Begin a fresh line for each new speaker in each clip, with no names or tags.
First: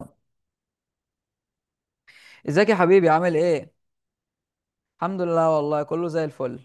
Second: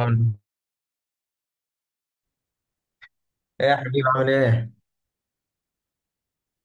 عامل
ازيك يا حبيبي، عامل
ايه
ايه؟
يا حبيبي عامل ايه؟
الحمد لله، والله كله زي الفل.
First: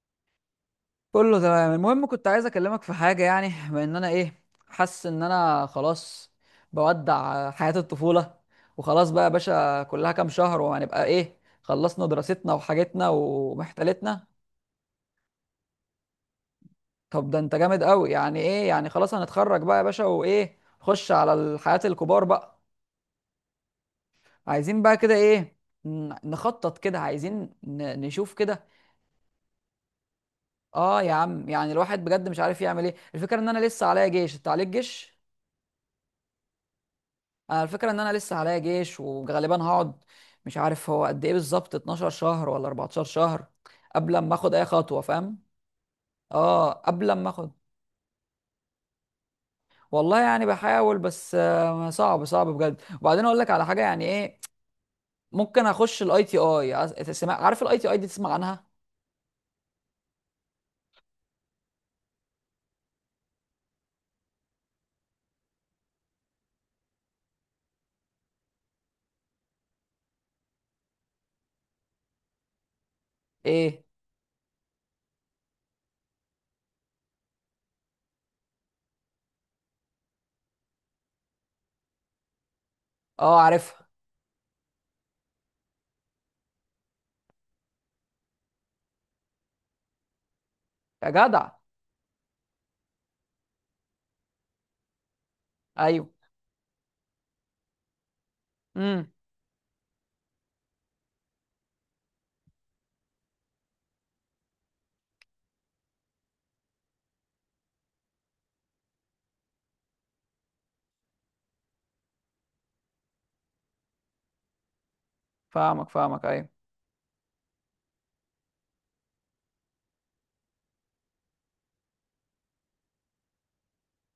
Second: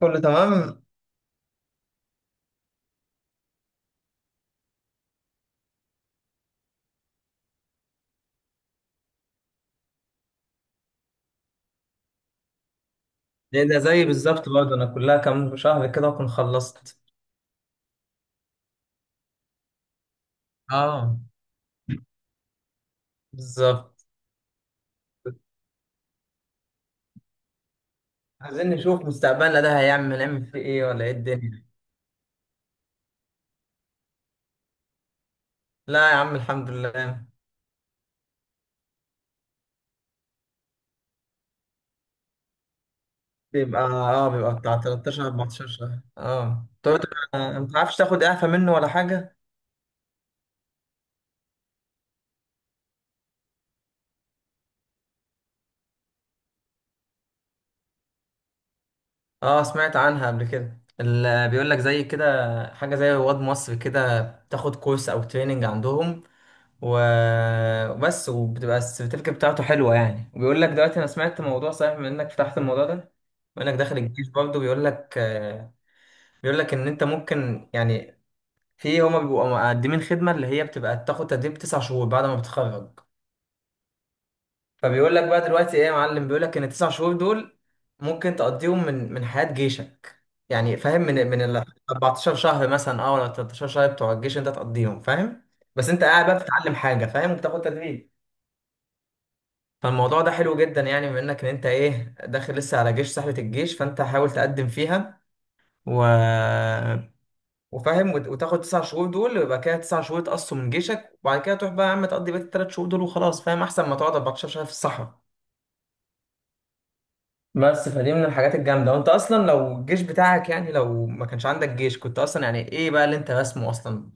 كله تمام؟
كله تمام. المهم كنت عايز اكلمك في حاجه، يعني بما ان انا ايه حاسس ان انا خلاص بودع حياه الطفوله. وخلاص بقى يا باشا، كلها كام شهر وهنبقى ايه خلصنا دراستنا وحاجتنا
ايه ده زي
ومحتلتنا.
بالظبط برضه، انا كلها كام شهر كده اكون خلصت.
طب ده انت جامد قوي، يعني ايه يعني، خلاص هنتخرج بقى يا باشا، وايه نخش
اه
على الحياه الكبار بقى.
بالظبط.
عايزين بقى كده ايه، نخطط كده، عايزين نشوف كده.
عايزين نشوف مستقبلنا ده هيعمل نعمل فيه ايه،
اه
ولا ايه
يا عم،
الدنيا؟
يعني الواحد بجد مش عارف يعمل ايه، الفكره ان انا لسه عليا جيش، انت عليك جيش.
لا يا عم الحمد لله.
انا الفكره ان انا لسه عليا جيش وغالبا هقعد، مش عارف هو قد ايه بالظبط، 12 شهر ولا 14 شهر،
بيبقى
قبل
اه
ما اخد
بيبقى
اي
بتاع
خطوه
13
فاهم.
14 شهر
اه
تقعد.
قبل ما اخد.
ما تعرفش تاخد اعفاء منه ولا حاجة؟
والله يعني بحاول، بس صعب صعب بجد. وبعدين اقول لك على حاجه يعني ايه، ممكن اخش الاي تي اي. عارف الاي تي اي دي؟ تسمع عنها؟
اه سمعت عنها قبل كده، اللي بيقول لك زي كده حاجة زي رواد مصر كده، تاخد كورس او تريننج عندهم. وبس، وبتبقى السيرتيفيكت بتاعته حلوه يعني. وبيقول لك دلوقتي، انا سمعت موضوع صحيح من انك فتحت الموضوع ده، وانك
ايه؟
داخل الجيش برضه، بيقول لك ان انت ممكن يعني في هما بيبقوا مقدمين خدمه، اللي هي بتبقى بتاخد تدريب تسع شهور بعد ما بتتخرج.
اه عارفها.
فبيقول لك بقى دلوقتي ايه يا معلم، بيقول لك ان التسع شهور دول ممكن تقضيهم من حياه جيشك. يعني فاهم،
يا
من
جدع.
ال 14 شهر مثلا ولا 13 شهر بتوع الجيش انت تقضيهم فاهم. بس انت
ايوه.
قاعد بقى بتتعلم حاجه فاهم، وبتاخد تدريب.
امم
فالموضوع ده حلو جدا يعني، بما انك ان انت ايه، داخل لسه على جيش، سحلة الجيش، فانت حاول تقدم فيها. و... وتاخد تسع شهور دول، ويبقى كده تسع شهور تقصوا من جيشك، وبعد كده تروح بقى يا عم تقضي بقية التلات شهور دول وخلاص فاهم، احسن ما تقعد 14 شهر في الصحراء.
فاهمك فاهمك، ايوه.
بس فدي من الحاجات الجامدة، وانت اصلا لو الجيش بتاعك يعني، لو ما كانش عندك جيش كنت اصلا يعني ايه بقى اللي انت رسمه اصلا؟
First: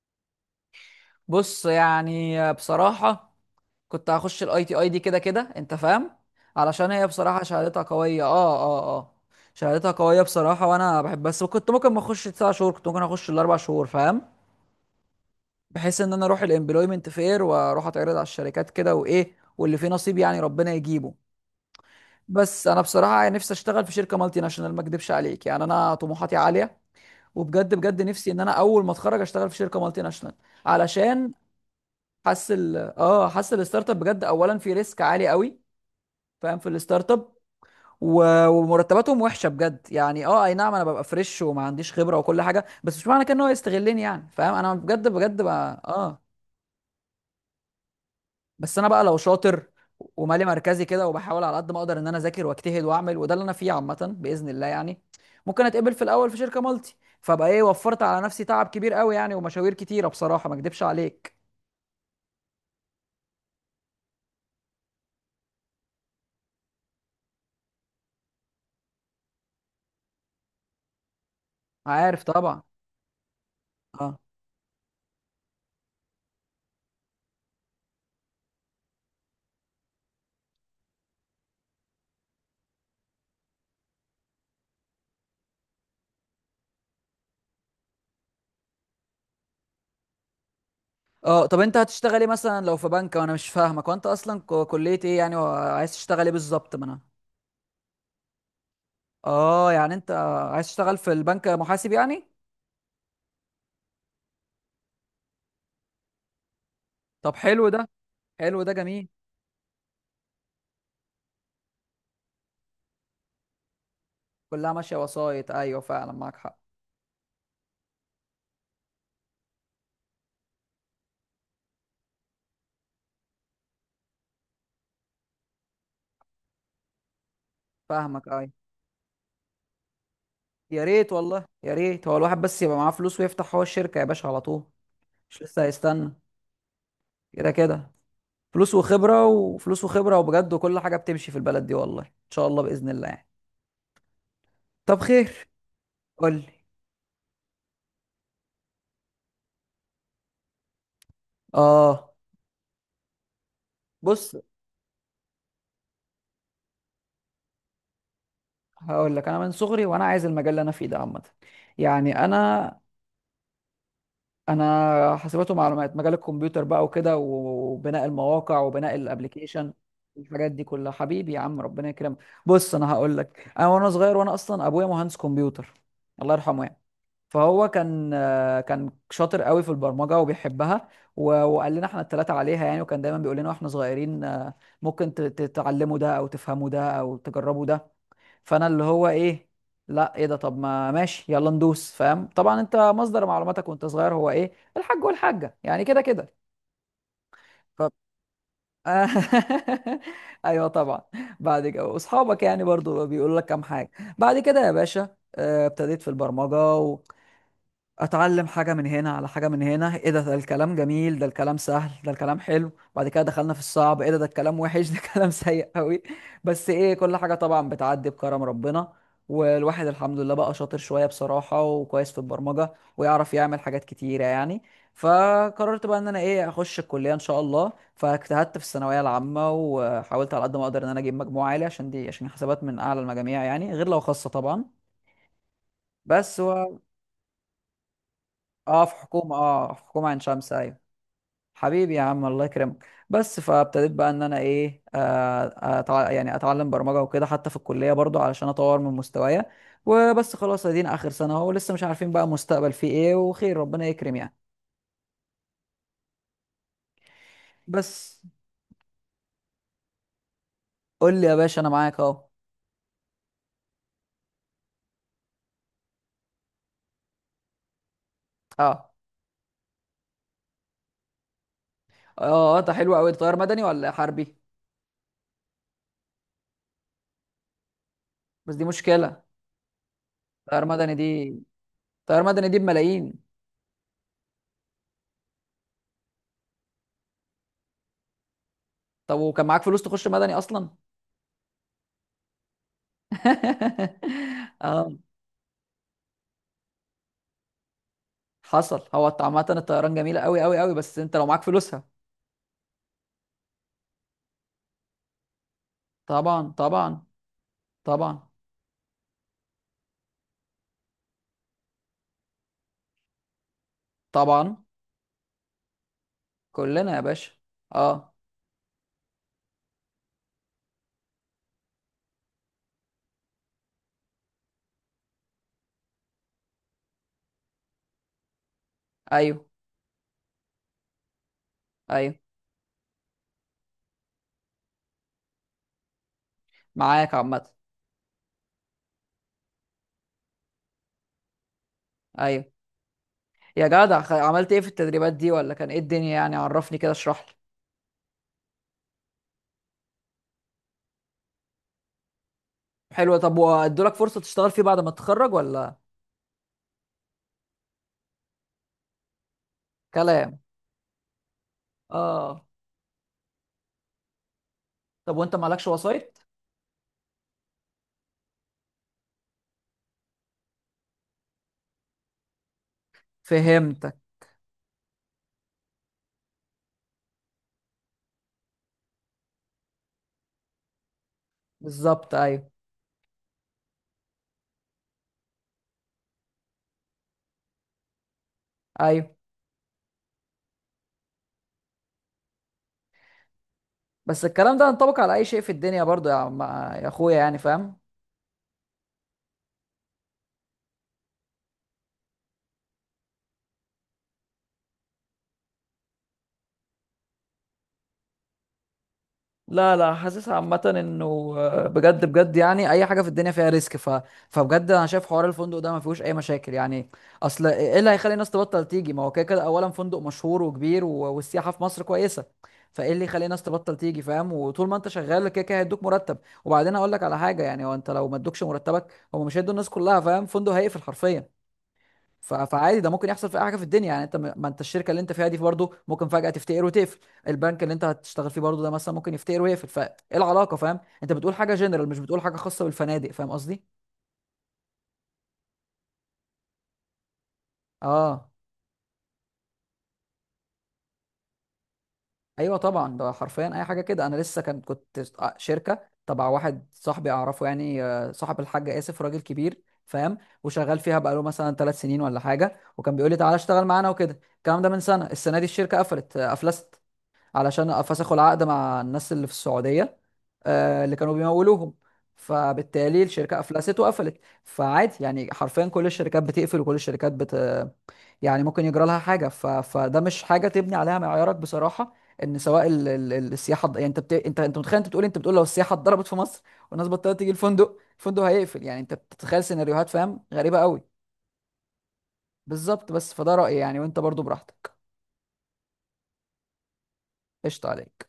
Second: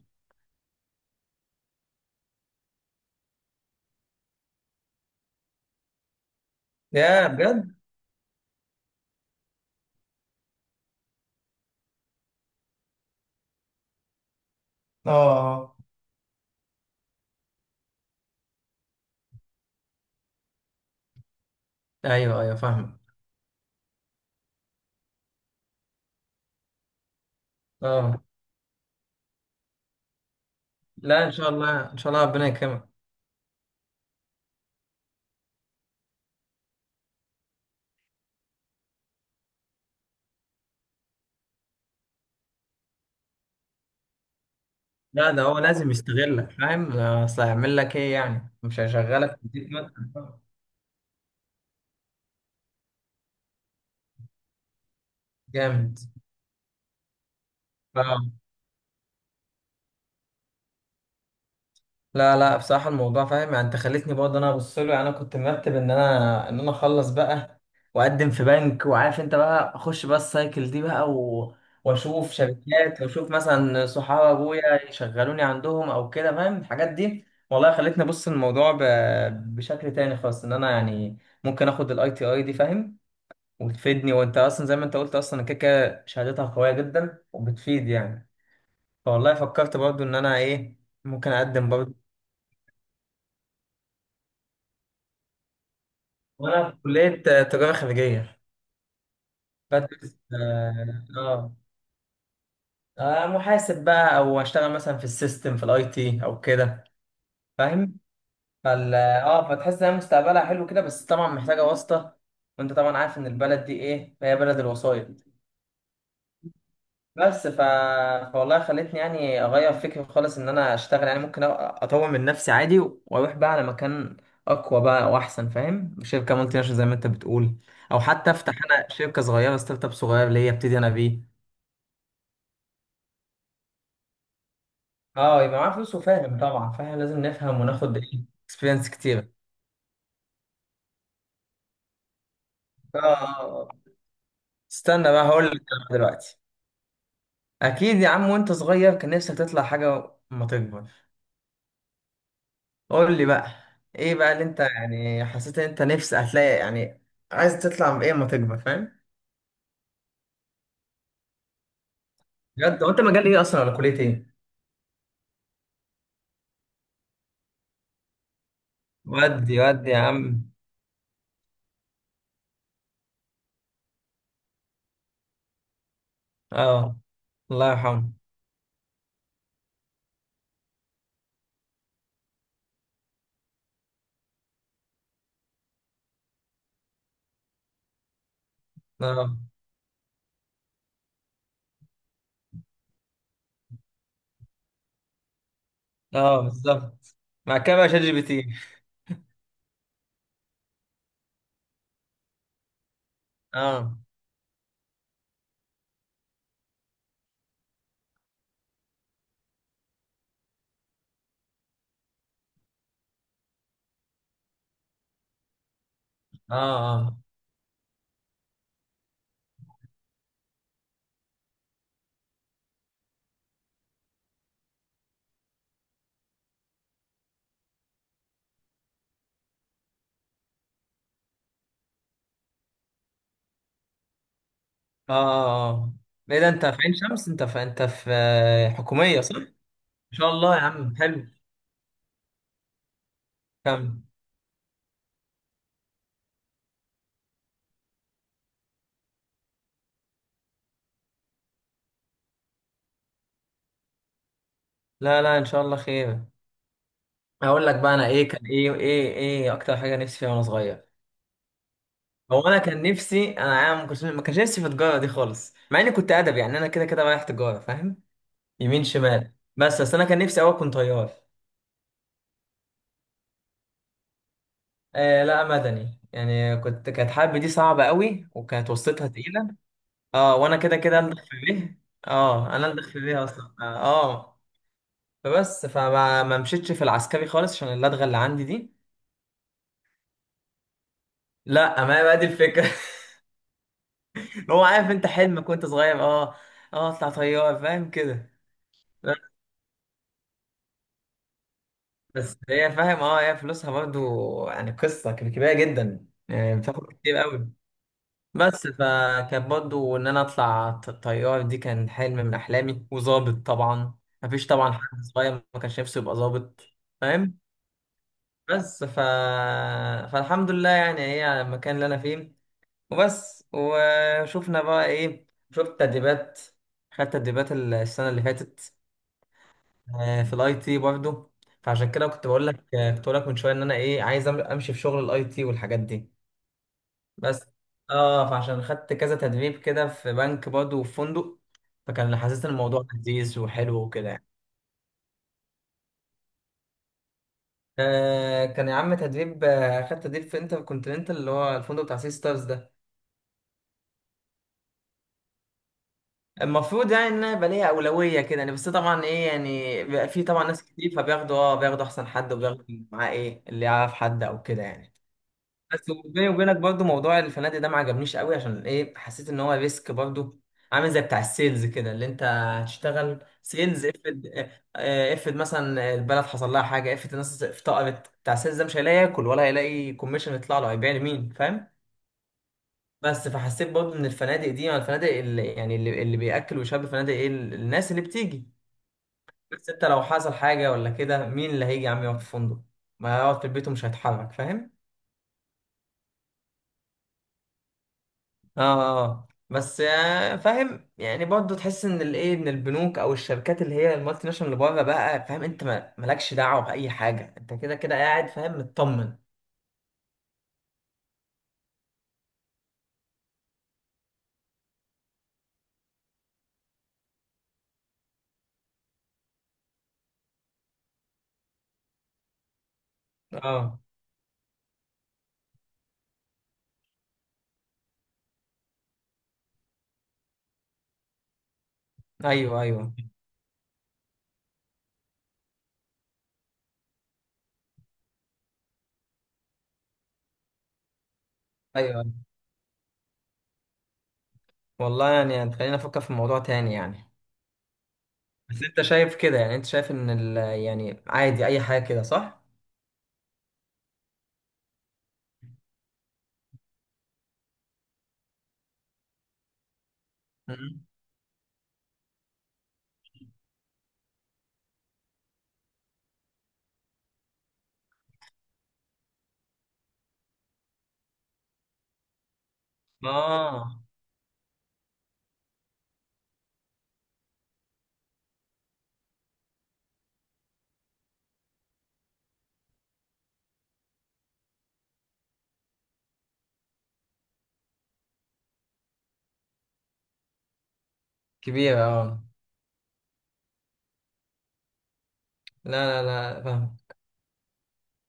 بص، يعني بصراحه كنت هخش الاي تي اي دي كده كده، انت فاهم، علشان هي
يا
بصراحه
بجد.
شهادتها قويه. اه شهادتها قويه بصراحه، وانا بحب، بس كنت ممكن ما اخش تسع شهور، كنت ممكن اخش الاربع شهور فاهم.
اه
بحيث ان انا اروح الامبلويمنت فير، واروح اتعرض على الشركات كده وايه، واللي فيه نصيب يعني ربنا يجيبه.
ايوه ايوه
بس انا
فاهمك.
بصراحه نفسي اشتغل في شركه مالتي ناشونال، ما اكدبش عليك، يعني انا طموحاتي عاليه، وبجد بجد
اه،
نفسي ان انا اول ما اتخرج اشتغل في شركه مالتي ناشونال.
لا ان
علشان
شاء الله ان شاء الله ربنا
حاسس
يكرمك.
حاسس الستارت اب بجد، اولا في ريسك عالي قوي فاهم، في الستارت اب، ومرتباتهم وحشه بجد. يعني اه اي نعم، انا ببقى فريش وما عنديش خبره وكل حاجه، بس مش معنى كده ان هو يستغلني يعني، فاهم، انا بجد
لا
بجد
ده هو
بقى
لازم
اه.
يستغلك فاهم، اصل هيعمل لك ايه يعني؟
بس
مش
انا بقى لو
هيشغلك
شاطر
يديك مثلا.
ومالي مركزي كده، وبحاول على قد ما اقدر ان انا اذاكر واجتهد واعمل، وده اللي انا فيه عامه باذن الله يعني. ممكن اتقبل
جامد.
في الاول في شركه مالتي، فبقى ايه وفرت على
ف-
نفسي تعب كبير قوي يعني، ومشاوير كتيره بصراحه، ما اكدبش عليك.
لا لا بصراحه الموضوع فاهم يعني، انت خليتني برضه انا ابص له. يعني انا كنت مرتب ان انا اخلص بقى، واقدم في بنك، وعارف انت بقى اخش بقى السايكل دي بقى.
عارف
واشوف
طبعا.
شركات، واشوف مثلا
اه.
صحاب ابويا يشغلوني عندهم او كده، فاهم الحاجات دي. والله خلتني ابص الموضوع بشكل تاني خالص، ان انا يعني ممكن اخد الاي تي اي دي فاهم، وتفيدني. وانت اصلا زي ما انت قلت، اصلا كده كده شهادتها قويه جدا وبتفيد يعني. فوالله فكرت برضو ان انا ايه، ممكن
اه طب
اقدم
انت
برضو.
هتشتغل ايه مثلا لو في بنك، وانا مش فاهمك، وانت اصلا كليه ايه يعني، وعايز تشتغل ايه
وانا
بالظبط،
في
ما انا.
كليه تجاره خارجيه
اه يعني انت
بدرس
عايز تشتغل
اه
في البنك محاسب يعني.
محاسب بقى، او اشتغل مثلا في السيستم في الاي تي او كده
طب حلو ده.
فاهم.
حلو ده،
فال
جميل.
اه فتحس ان هي مستقبلها حلو كده، بس طبعا محتاجه واسطه. وانت طبعا عارف ان البلد دي ايه، هي بلد
كلها ماشيه
الوسائط.
وسايط، ايوه فعلا معاك حق.
بس فوالله خلتني يعني اغير فكري خالص، ان انا اشتغل يعني ممكن اطور من نفسي عادي، واروح بقى على مكان اقوى بقى واحسن فاهم، شركه مالتي ناشونال زي ما انت بتقول. او
فاهمك،
حتى
ايوه.
افتح انا شركه صغيره، ستارت اب صغير ليا ابتدي
يا
انا
ريت
بيه.
والله يا ريت، هو الواحد بس يبقى معاه فلوس ويفتح هو الشركه يا باشا على طول. مش
اه يبقى
لسه
معاه فلوس
هيستنى.
وفاهم طبعا فاهم، لازم
كده
نفهم
كده
وناخد ايه
فلوس
اكسبيرينس
وخبره
كتير.
وفلوس وخبره، وبجد وكل حاجه بتمشي في البلد دي، والله ان شاء الله باذن الله يعني.
اه،
طب
استنى بقى هقول
خير،
لك أنا
قول
دلوقتي.
لي.
اكيد يا عم، وانت صغير كان نفسك تطلع حاجه ما تكبر؟
اه.
قول لي بقى، ايه بقى
بص،
اللي انت يعني حسيت ان انت نفسك هتلاقي يعني، عايز تطلع بايه اما تكبر فاهم؟
هقول لك انا من صغري وانا عايز المجال اللي انا فيه ده عامه. يعني انا
بجد، هو انت مجال ايه اصلا ولا كليه ايه؟
انا حاسبات ومعلومات، مجال الكمبيوتر بقى وكده، وبناء المواقع وبناء
ودي
الابليكيشن.
ودي يا عم.
الحاجات دي كلها حبيبي يا عم ربنا يكرمك. بص انا هقول لك، انا وانا صغير، وانا اصلا ابويا مهندس كمبيوتر، الله يرحمه يعني.
اه
فهو
الله يرحمه.
كان كان شاطر قوي في البرمجه وبيحبها. وقال لنا احنا الثلاثه عليها يعني، وكان دايما بيقول لنا واحنا صغيرين، ممكن تتعلموا ده او تفهموا ده او تجربوا ده. فانا اللي هو
اه
ايه، لا ايه ده، طب ما ماشي يلا ندوس، فاهم طبعا، انت مصدر معلوماتك وانت صغير هو ايه الحاج والحاجه يعني، كده كده.
اه بالظبط. مع كده
ف...
بقى شات جي بي تي.
ايوه طبعا. بعد كده واصحابك يعني برضو بيقولوا لك كام حاجه.
اه
بعد كده يا باشا، ابتديت في البرمجه، اتعلم حاجه من هنا على حاجه من هنا، ايه ده الكلام جميل، ده الكلام سهل، ده الكلام حلو. بعد كده دخلنا في الصعب، ايه ده الكلام وحش، ده كلام سيء قوي.
اه
بس ايه، كل
اه
حاجه طبعا بتعدي بكرم ربنا. والواحد الحمد لله بقى شاطر شويه بصراحه، وكويس في البرمجه، ويعرف يعمل حاجات كتيره يعني. فقررت بقى ان انا ايه اخش الكليه ان شاء الله، فاجتهدت في الثانويه العامه، وحاولت على قد ما اقدر ان انا اجيب مجموع عالي عشان دي، عشان حسابات من اعلى المجاميع يعني، غير لو خاصه طبعا.
اه اه،
بس
ايه ده انت في عين شمس، انت في
اه في
حكوميه
حكومه،
صح؟ ان
اه في حكومه عين
شاء
شمس
الله يا
أيوة.
عم حلو.
حبيبي يا عم الله يكرمك. بس فابتديت
كمل.
بقى ان انا ايه، يعني اتعلم برمجه وكده حتى في الكليه برضو علشان اطور من مستوايا. وبس خلاص، ادينا اخر سنه اهو، لسه مش عارفين بقى مستقبل فيه ايه، وخير ربنا يكرم يعني.
لا لا ان شاء الله خير. هقول لك بقى انا
بس
ايه كان ايه اكتر حاجه نفسي فيها وانا صغير.
قول لي يا باشا، انا معاك اهو.
هو انا كان نفسي انا ما كانش نفسي في التجاره دي خالص، مع اني كنت ادبي يعني. انا كده كده رايح تجاره فاهم يمين
اه.
شمال، بس انا كان نفسي اوي اكون طيار.
اه ده حلو قوي، طيار مدني ولا حربي؟
آه لا مدني، يعني كانت حرب دي صعبه قوي،
بس دي
وكانت وسطتها
مشكله.
تقيله. اه، وانا
طيار
كده
مدني
كده
دي،
اندخ في بيه.
طيار مدني
اه،
دي
انا اندخ في
بملايين.
بيه اصلا اه آه. فبس، فما ما مشيتش في العسكري خالص، عشان اللدغه اللي عندي دي.
طب وكان معاك فلوس تخش مدني اصلا؟
لا ما هي بقى دي الفكره. هو
اه
عارف، انت حلمك وانت صغير اه، اه اطلع طيار فاهم كده.
حصل، هو عامة الطيران جميلة قوي قوي قوي، بس انت لو معاك فلوسها.
بس هي فاهم اه، هي فلوسها برضو يعني قصة كبيرة جدا
طبعا
يعني، بتاخد
طبعا.
كتير قوي.
طبعا
بس فكان برضو ان انا اطلع طيار، دي كان حلم من احلامي. وظابط طبعا، مفيش
طبعا
طبعا حد صغير ما كانش نفسه يبقى ظابط
كلنا يا باشا.
فاهم.
اه.
بس فالحمد لله يعني، هي على المكان اللي انا فيه. وبس وشوفنا بقى ايه، شفت تدريبات، خدت تدريبات السنة اللي فاتت
ايوه
في الاي تي برضه. فعشان كده
ايوه،
كنت بقول لك كنت بقول لك من شويه، ان انا ايه عايز امشي في شغل الاي تي والحاجات دي.
معاك
بس
عامة.
اه، فعشان خدت كذا تدريب كده، في بنك برضه وفي فندق. فكان
ايوه
حاسس ان الموضوع لذيذ
يا
وحلو
جدع،
وكده يعني.
عملت ايه في التدريبات دي، ولا كان ايه الدنيا يعني، عرفني كده، اشرح لي.
آه كان يا عم تدريب، خدت تدريب في انتر كونتيننتال، اللي هو الفندق بتاع سي ستارز ده.
حلو، طب وادولك فرصة تشتغل فيه بعد ما تتخرج ولا؟
المفروض يعني ان انا يبقى ليا اولويه كده يعني، بس طبعا ايه يعني، بيبقى في
كلام.
طبعا ناس كتير، فبياخدوا اه بياخدوا احسن حد،
اه،
وبياخدوا معاه ايه اللي يعرف حد او كده يعني.
طب وانت مالكش
بس
وسايط؟
بيني وبينك برضو، موضوع الفنادق ده ما عجبنيش قوي، عشان ايه، حسيت ان هو ريسك برضو، عامل زي بتاع السيلز كده، اللي انت هتشتغل سيلز.
فهمتك.
افرض مثلا البلد حصل لها حاجه، افرض الناس افتقرت، بتاع السيلز ده مش هيلاقي ياكل، ولا هيلاقي كوميشن يطلع له، هيبيع لمين فاهم؟
بالظبط. ايوه
بس فحسيت برضو ان الفنادق دي يعني الفنادق اللي يعني، اللي بياكل ويشرب الفنادق، ايه، الناس اللي بتيجي.
ايوه.
بس انت لو حصل حاجه ولا كده، مين اللي هيجي يا عم يقعد في فندق؟ ما هيقعد في البيت ومش
بس
هيتحرك
الكلام ده
فاهم.
ينطبق على اي شيء في الدنيا برضو، يا عم يا اخويا يعني، فاهم؟
اه آه. بس فاهم يعني برضه، تحس ان الايه، ان البنوك او الشركات اللي هي المالتي ناشونال اللي بره بقى فاهم، انت مالكش دعوه باي حاجه، انت كده كده قاعد فاهم مطمن.
لا لا. حاسس عامة انه بجد بجد، يعني اي حاجة في الدنيا فيها ريسك. فبجد انا شايف حوار الفندق ده ما فيهوش اي مشاكل يعني. اصل ايه، إيه اللي هيخلي الناس تبطل تيجي؟ ما هو كده كده اولا فندق مشهور وكبير والسياحة في مصر كويسة، فايه اللي يخلي الناس تبطل
اه
تيجي فاهم، وطول ما انت شغال كده كده هيدوك مرتب. وبعدين اقول لك على حاجة يعني، هو انت لو ما ادوكش مرتبك، هم مش هيدوا الناس كلها فاهم، فندق هيقفل حرفيا.
ايوه
فعادي، ده
ايوه
ممكن يحصل في اي حاجه في الدنيا يعني، انت ما انت الشركه اللي انت فيها دي برضه ممكن فجاه تفتقر وتقفل. البنك اللي انت هتشتغل فيه برضه ده مثلا ممكن يفتقر ويقفل، فايه العلاقه؟ فاهم؟ انت بتقول حاجه جنرال،
ايوه
مش
ايوه.
بتقول حاجه خاصه بالفنادق، فاهم قصدي.
والله يعني خلينا نفكر في الموضوع تاني يعني.
اه
بس انت شايف كده يعني، انت شايف ان ال، يعني عادي اي حاجه كده صح؟
ايوه طبعا، ده حرفيا اي حاجه كده. انا لسه كنت شركه تبع واحد صاحبي اعرفه يعني، صاحب الحاج اسف، راجل كبير فاهم، وشغال
مم.
فيها بقاله مثلا ثلاث سنين ولا حاجه، وكان بيقول لي تعالى اشتغل معانا وكده، الكلام ده من سنه. السنه دي الشركه قفلت، افلست، علشان فسخوا العقد مع الناس اللي في السعودية، اللي كانوا بيمولوهم، فبالتالي الشركة أفلست
اه
وقفلت. فعادي يعني، حرفيا كل الشركات بتقفل وكل الشركات بت، يعني ممكن يجرى لها حاجة. فده مش حاجة تبني عليها معيارك بصراحة، ان سواء السياحة يعني انت انت متخيل، انت بتقول إيه؟ انت بتقول لو السياحة اتضربت في مصر، والناس بطلت تيجي، الفندق هيقفل، يعني انت بتتخيل سيناريوهات فاهم، غريبة قوي.
كبيره اه.
بالظبط. بس فده رأيي يعني، وانت برضو براحتك.
لا لا لا فاهم.
قشطة عليك.